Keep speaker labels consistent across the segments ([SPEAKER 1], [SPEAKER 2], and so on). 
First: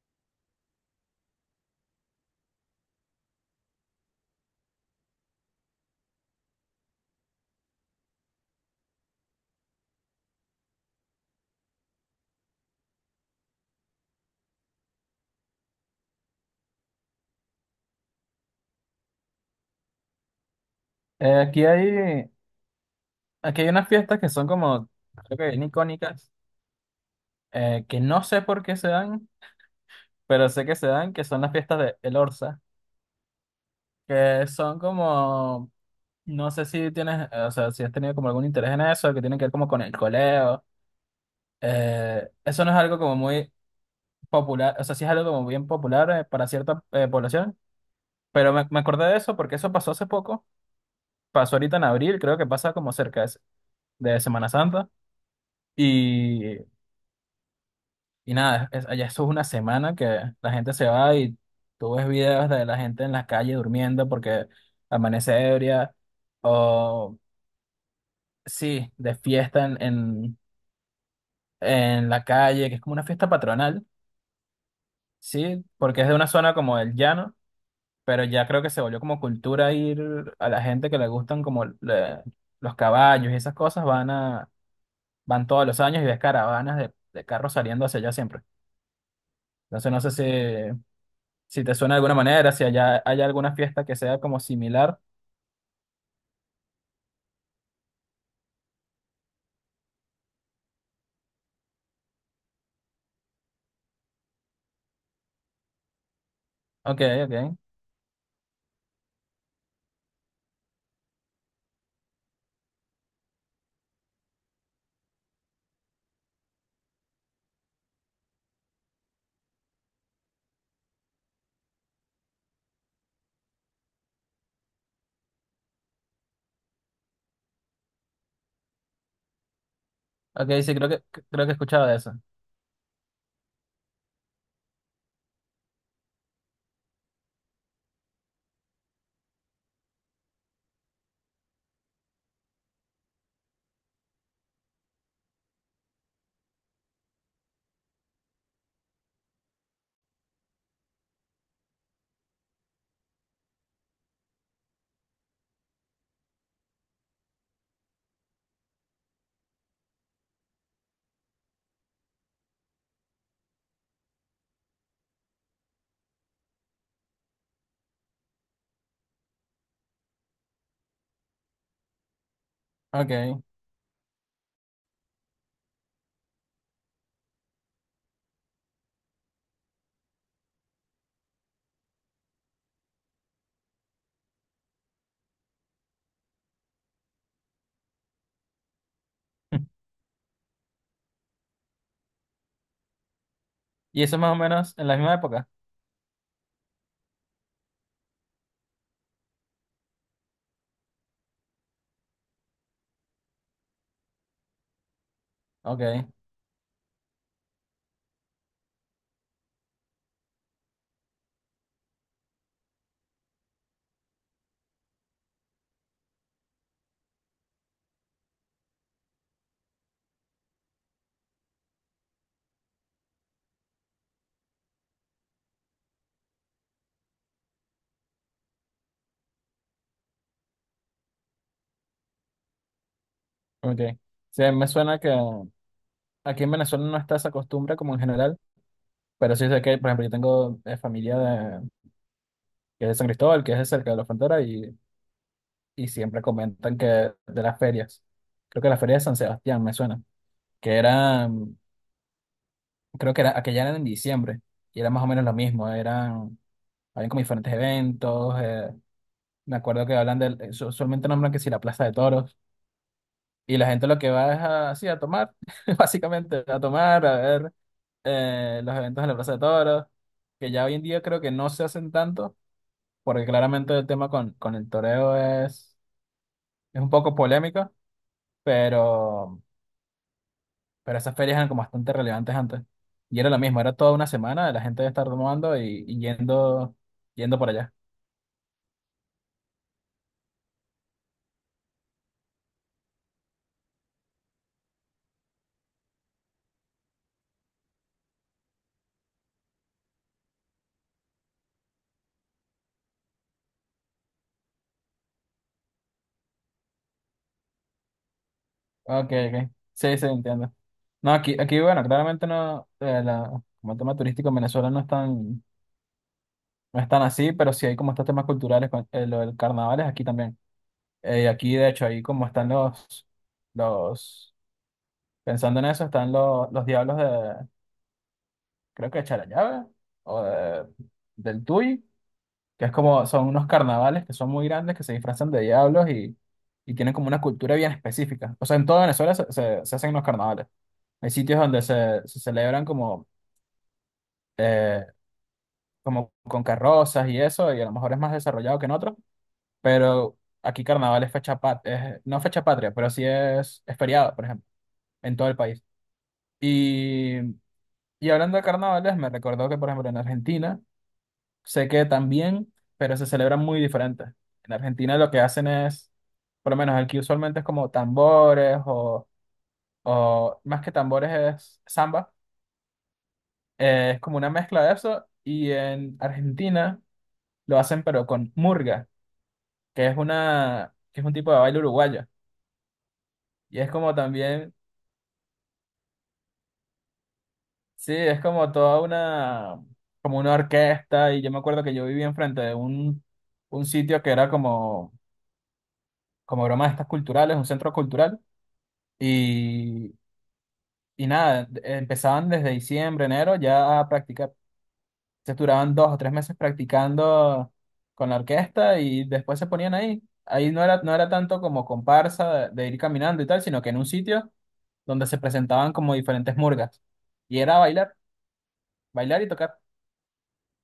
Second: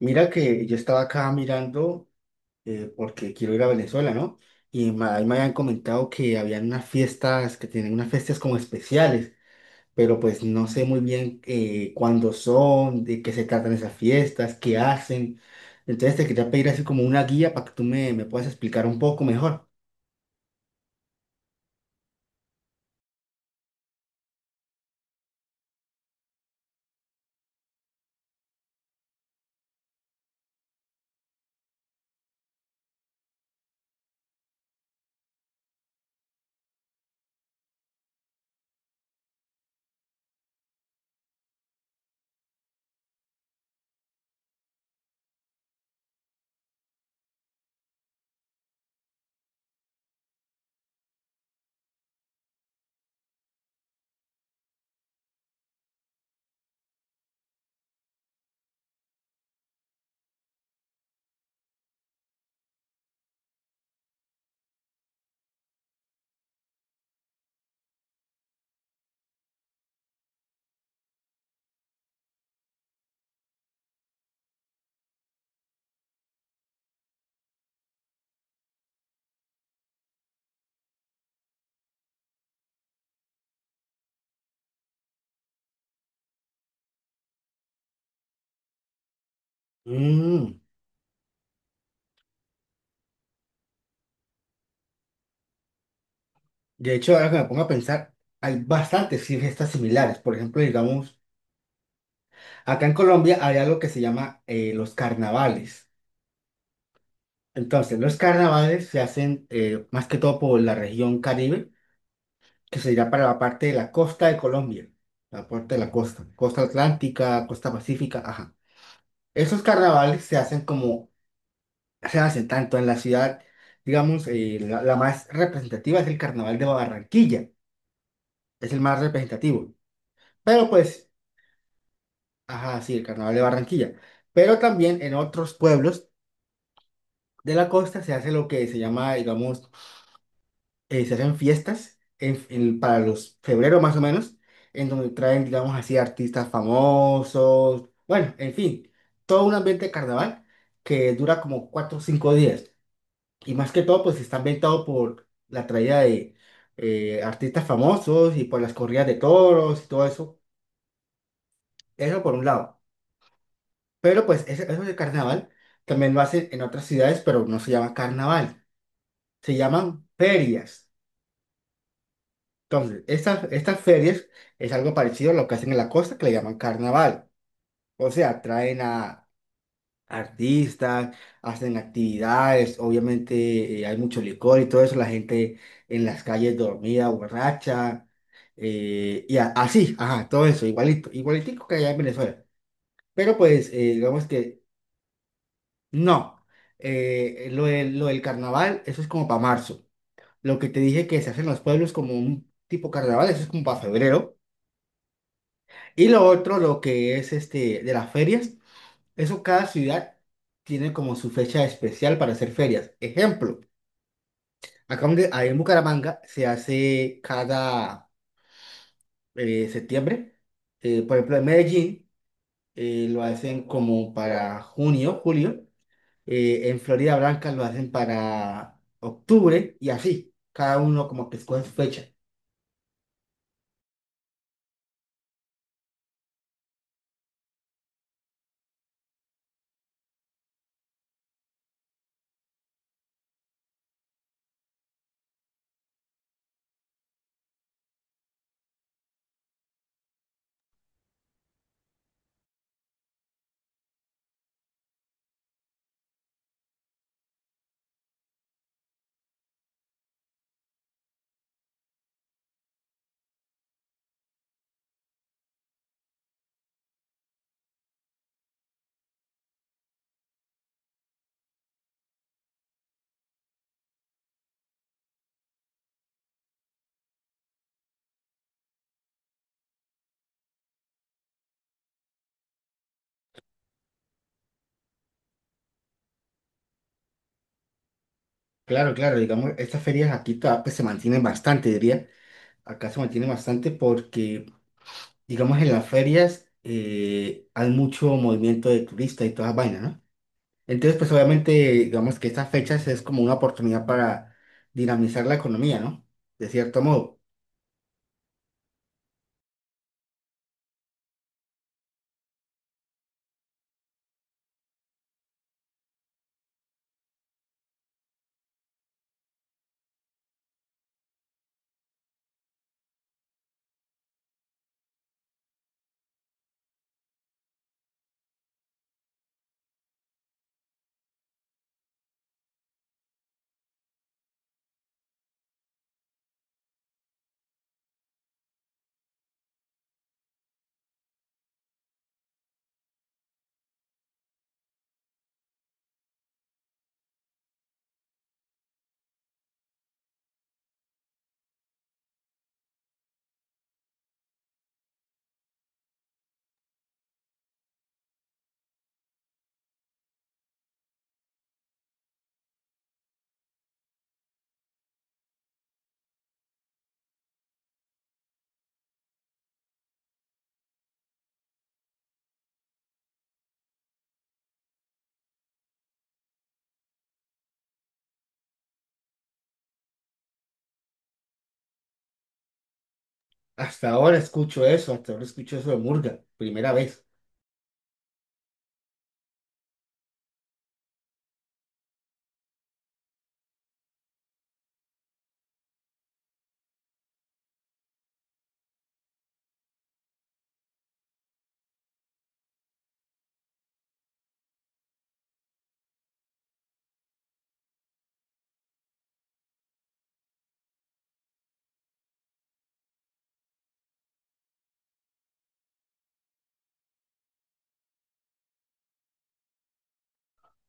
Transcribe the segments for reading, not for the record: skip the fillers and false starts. [SPEAKER 1] Mira que yo estaba acá mirando porque quiero ir a Venezuela, ¿no? Ahí me habían comentado que habían unas fiestas, que tienen unas fiestas como especiales, pero pues no sé muy bien cuándo son, de qué se tratan esas fiestas, qué hacen. Entonces te quería pedir así como una guía para que tú me puedas explicar un poco mejor.
[SPEAKER 2] Eh, aquí hay, aquí hay unas fiestas que son como, creo que bien icónicas, que no sé por qué se dan, pero sé que se dan, que son las fiestas de El Orza, que son como, no sé si tienes, o sea, si has tenido como algún interés en eso, que tienen que ver como con el coleo. Eso no es algo como muy popular, o sea, sí es algo como bien popular para cierta población, pero me acordé de eso porque eso pasó hace poco, pasó ahorita en abril, creo que pasa como cerca de Semana Santa. Y Y nada, allá eso es una semana que la gente se va y tú ves videos de la gente en la calle durmiendo porque amanece ebria o sí, de fiesta en la calle, que es como una fiesta patronal, sí, porque es de una zona como el llano, pero ya creo que se volvió como cultura ir a la gente que le gustan como los caballos y esas cosas, van todos los años y ves caravanas de carros saliendo hacia allá siempre. Entonces no sé
[SPEAKER 1] Mm.
[SPEAKER 2] si te suena de alguna manera, si hay alguna fiesta que sea como similar.
[SPEAKER 1] De hecho, ahora que me pongo a pensar, hay bastantes sí, fiestas similares. Por ejemplo, digamos, acá en Colombia hay algo que se llama los carnavales.
[SPEAKER 2] Ok, ok.
[SPEAKER 1] Entonces, los carnavales se hacen más que todo por la región Caribe, que sería para la parte de la costa de Colombia, la parte de la costa, costa atlántica, costa pacífica, ajá. Esos carnavales se hacen como, se hacen tanto en la ciudad, digamos, la más representativa es el carnaval de Barranquilla, es el más representativo.
[SPEAKER 2] Ok,
[SPEAKER 1] Pero
[SPEAKER 2] sí, creo que,
[SPEAKER 1] pues,
[SPEAKER 2] creo que he escuchado de eso.
[SPEAKER 1] ajá, sí, el carnaval de Barranquilla. Pero también en otros pueblos de la costa se hace lo que se llama, digamos, se hacen fiestas para los febrero más o menos, en donde traen, digamos así, artistas famosos, bueno, en fin, todo un ambiente de carnaval que dura como cuatro o cinco días. Y más que todo, pues está ambientado por la traída de artistas famosos y por las corridas de toros y todo eso. Eso por un lado. Pero pues eso de carnaval también lo hacen en otras ciudades, pero no se llama carnaval, se llaman ferias. Entonces,
[SPEAKER 2] Ok.
[SPEAKER 1] estas ferias es algo parecido a lo que hacen en la costa, que le llaman carnaval. O sea, traen a artistas, hacen actividades, obviamente hay mucho licor y todo eso, la gente en las calles dormida, borracha, y así, ajá, todo eso, igualito, igualitico que allá en Venezuela. Pero pues,
[SPEAKER 2] ¿Y eso es
[SPEAKER 1] digamos
[SPEAKER 2] más o
[SPEAKER 1] que
[SPEAKER 2] menos en la misma época?
[SPEAKER 1] no. Lo del carnaval, eso es como para marzo. Lo que te dije que se hace en los pueblos como un tipo carnaval, eso es como para febrero.
[SPEAKER 2] Ok,
[SPEAKER 1] Y lo otro, lo que es este de las ferias, eso cada ciudad tiene como su fecha especial para hacer ferias. Ejemplo, acá donde, ahí en Bucaramanga se hace cada septiembre. Por ejemplo, en Medellín lo hacen como para junio, julio. En Florida Blanca lo hacen para octubre y así. Cada uno como que escoge su fecha.
[SPEAKER 2] ok. Sí, me suena que aquí en Venezuela no está esa costumbre como en general, pero sí sé que, por ejemplo, yo tengo familia de, que es de San Cristóbal, que es de cerca de la frontera, y siempre comentan que de las ferias, creo que la feria de San Sebastián me suena, que era, creo que era, aquella era en diciembre, y era más o menos lo mismo, eran hablan como diferentes eventos. Me acuerdo que hablan del, solamente nombran que si la Plaza de Toros. Y la gente lo que va es así a tomar, básicamente, a tomar, a ver los eventos en la Plaza de Toros, que ya hoy en día creo que no se hacen tanto, porque claramente el tema con el toreo es un poco polémico, pero, pero esas ferias eran como bastante relevantes antes. Y era lo mismo, era toda una semana de la gente de estar tomando y yendo por allá.
[SPEAKER 1] Claro, claro, digamos, estas ferias aquí todavía, pues, se mantienen bastante, diría. Acá se mantienen bastante porque digamos, en las ferias hay mucho movimiento de turistas y todas esas vainas, ¿no? Entonces, pues obviamente, digamos que estas fechas es como una oportunidad para dinamizar la economía, ¿no? De cierto modo.
[SPEAKER 2] Ok, ok. Sí, sí, entiendo. No, aquí, bueno, claramente no, como el tema turístico en Venezuela no es tan así, pero sí hay como estos temas culturales, lo del carnaval es aquí también. Aquí, de hecho, ahí como los, pensando en eso, están los diablos de, creo que de Charallave, o del Tuy, que es como, son unos carnavales que son muy grandes, que se disfrazan de diablos y tienen como una cultura bien específica. O sea, en toda Venezuela se hacen unos carnavales. Hay sitios donde se celebran eh, como con carrozas y eso, y a lo mejor es más desarrollado que en otros, pero aquí carnaval es fecha patria, no fecha patria, pero sí es feriado, por ejemplo, en todo el país. Y, y hablando de carnavales, me recordó que, por ejemplo, en Argentina, sé que también, pero se celebran muy diferentes. En Argentina lo que hacen es, por lo menos aquí usualmente es como tambores o más que tambores es samba, es como una mezcla de eso, y en Argentina lo hacen pero con murga. Que es un tipo de baile uruguayo. Y es
[SPEAKER 1] Hasta
[SPEAKER 2] como
[SPEAKER 1] ahora
[SPEAKER 2] también,
[SPEAKER 1] escucho eso, hasta ahora escucho eso de murga, primera vez.
[SPEAKER 2] sí, es como una orquesta. Y yo me acuerdo que yo vivía enfrente de un sitio que era como, como bromas estas culturales, un centro cultural. Y, y nada, empezaban desde diciembre, enero ya a practicar. Se duraban 2 o 3 meses practicando con la orquesta y después se ponían ahí. Ahí no era tanto como comparsa de ir caminando y tal, sino que en un sitio donde se presentaban como diferentes murgas. Y era bailar, bailar y tocar.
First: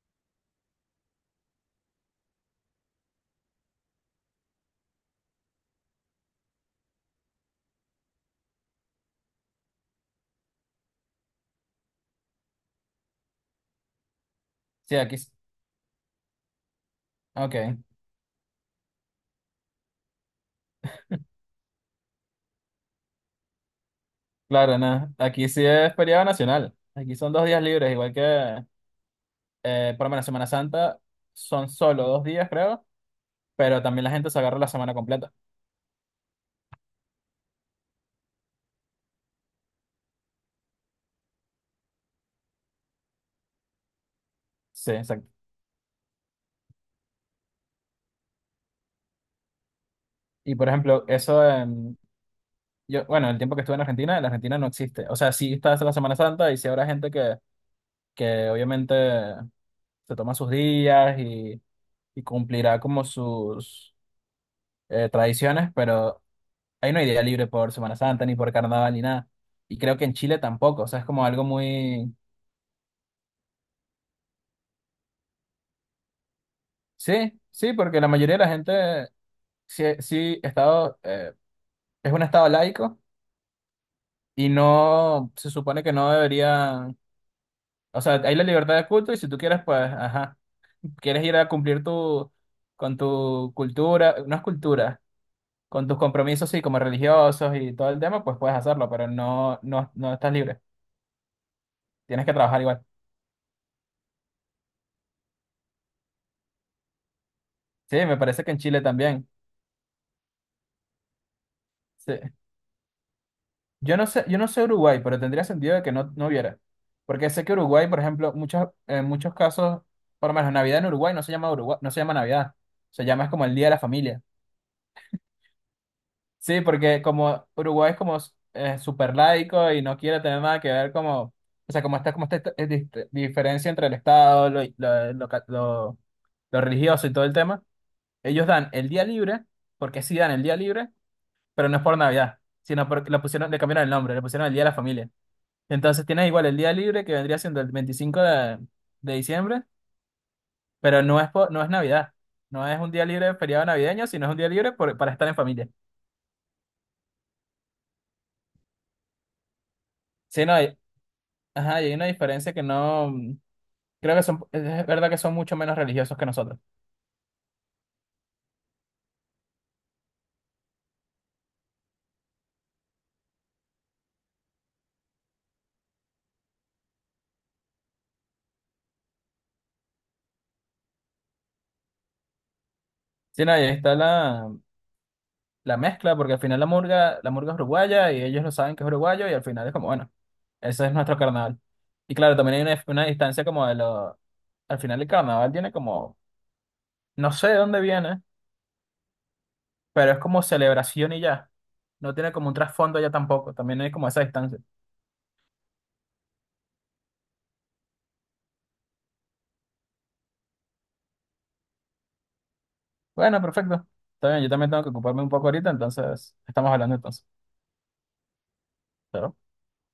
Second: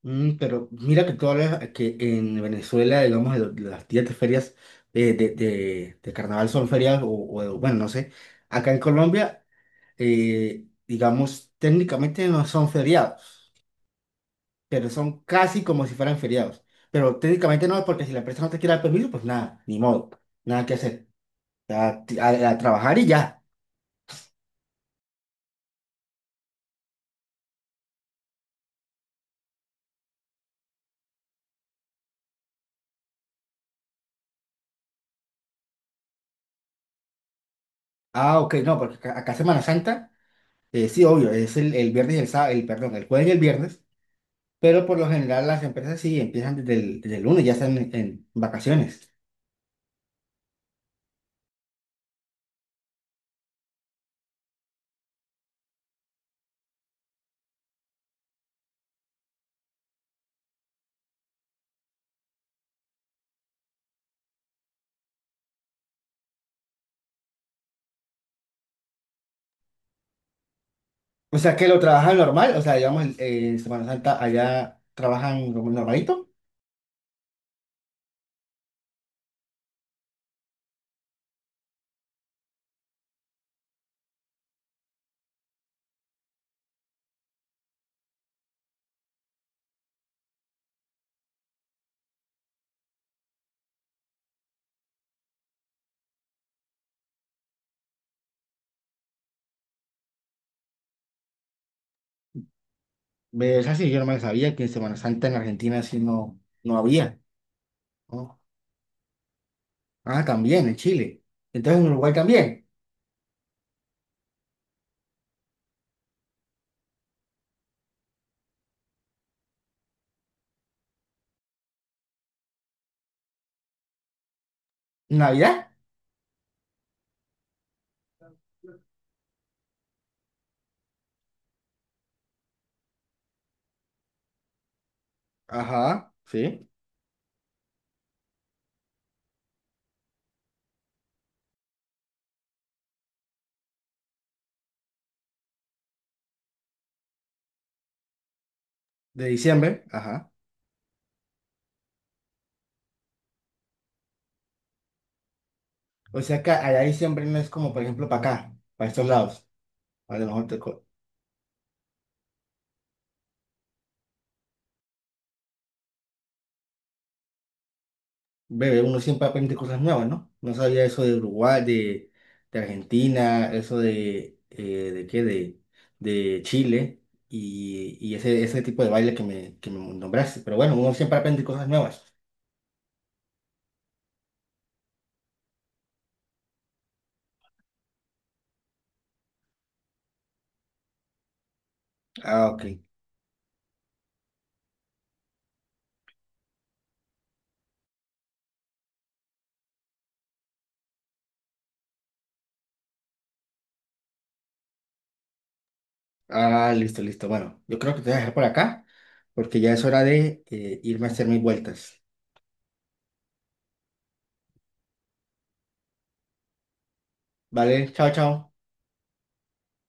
[SPEAKER 1] Mm, pero mira que todas que en Venezuela, digamos, las días de ferias de carnaval son ferias o, bueno, no sé. Acá en Colombia, digamos, técnicamente no son feriados, pero
[SPEAKER 2] Sí, aquí.
[SPEAKER 1] son casi como si fueran feriados. Pero técnicamente
[SPEAKER 2] Ok,
[SPEAKER 1] no, porque si la empresa no te quiere dar permiso, pues nada, ni modo, nada que hacer. A, a trabajar y ya.
[SPEAKER 2] claro, nada. Aquí sí es feriado nacional. Aquí son 2 días libres, igual que por lo menos Semana Santa son solo 2 días, creo, pero también la gente se agarra la semana completa.
[SPEAKER 1] Ah, ok, no, porque acá, acá Semana Santa, sí, obvio, es el viernes y el sábado, el, perdón, el jueves y el viernes, pero
[SPEAKER 2] Sí,
[SPEAKER 1] por lo
[SPEAKER 2] exacto.
[SPEAKER 1] general las empresas sí empiezan desde el lunes, ya están en vacaciones.
[SPEAKER 2] Y por ejemplo, eso, yo, bueno, el tiempo que estuve en Argentina no existe. O sea, sí está la Semana Santa y sí habrá gente que obviamente se toma sus días y cumplirá como sus tradiciones, pero ahí no hay día libre por Semana Santa, ni por carnaval, ni nada. Y creo que en Chile tampoco, o sea, es como
[SPEAKER 1] O
[SPEAKER 2] algo
[SPEAKER 1] sea que lo
[SPEAKER 2] muy.
[SPEAKER 1] trabajan normal, o sea, digamos, en Semana Santa allá trabajan como normalito.
[SPEAKER 2] Sí, sí, porque la mayoría de la gente, sí, sí, estado, es un estado laico y no, se supone que no debería, o sea, hay la libertad de culto y si tú quieres, pues, ajá, quieres ir a cumplir con tu cultura, no es cultura, con tus compromisos, sí, como religiosos y todo el tema, pues puedes hacerlo, pero no, no, no estás libre, tienes que trabajar igual.
[SPEAKER 1] Es así, yo no me sabía que en Semana Santa en Argentina sí no, no había.
[SPEAKER 2] Sí, me
[SPEAKER 1] ¿No?
[SPEAKER 2] parece que en Chile también.
[SPEAKER 1] Ah, también, en Chile. Entonces en Uruguay
[SPEAKER 2] Sí.
[SPEAKER 1] también.
[SPEAKER 2] Yo no sé Uruguay, pero tendría sentido de que no hubiera. Porque sé que Uruguay, por ejemplo, en muchos casos, por lo menos Navidad en Uruguay no se llama Navidad. Se llama es como el Día de la Familia.
[SPEAKER 1] ¿Navidad?
[SPEAKER 2] Sí, porque como Uruguay es como súper laico y no quiere tener nada que ver como, o sea, como está como esta diferencia entre el Estado, lo, lo, lo ca- lo-
[SPEAKER 1] Ajá,
[SPEAKER 2] lo
[SPEAKER 1] sí.
[SPEAKER 2] religioso y todo el tema, ellos dan el día libre, porque sí dan el día libre, pero no es por Navidad, sino porque le cambiaron el nombre, le pusieron el Día de la Familia. Entonces tienes igual el día libre que vendría siendo el 25 de
[SPEAKER 1] De
[SPEAKER 2] diciembre,
[SPEAKER 1] diciembre, ajá.
[SPEAKER 2] pero no es Navidad. No es un día libre de feriado navideño, sino es un día libre para estar en familia.
[SPEAKER 1] O sea que allá diciembre no es como, por ejemplo, para acá, para estos lados. A lo
[SPEAKER 2] Sí,
[SPEAKER 1] mejor
[SPEAKER 2] no,
[SPEAKER 1] te
[SPEAKER 2] hay, ajá, y hay una diferencia que no. Creo que es verdad que son mucho menos religiosos que nosotros.
[SPEAKER 1] bebé, uno siempre aprende cosas nuevas, ¿no? No sabía eso de Uruguay, de Argentina, eso ¿de qué? De Chile y ese tipo de baile que me nombraste. Pero bueno, uno siempre aprende cosas nuevas.
[SPEAKER 2] Sí, no, y ahí está la mezcla, porque al final la murga es uruguaya y ellos lo saben que es uruguayo y al final es como, bueno, ese es nuestro carnaval. Y claro,
[SPEAKER 1] Ah,
[SPEAKER 2] también
[SPEAKER 1] ok.
[SPEAKER 2] hay una distancia como de lo. Al final el carnaval tiene como, no sé de dónde viene, pero es como celebración y ya. No tiene como un trasfondo ya tampoco, también hay como esa distancia.
[SPEAKER 1] Ah, listo, listo. Bueno, yo creo que te voy a dejar por acá porque ya es hora de irme a hacer mis vueltas.
[SPEAKER 2] Bueno, perfecto. Está bien, yo también tengo que ocuparme un poco ahorita, entonces estamos hablando entonces.
[SPEAKER 1] Vale, chao, chao.
[SPEAKER 2] Chao.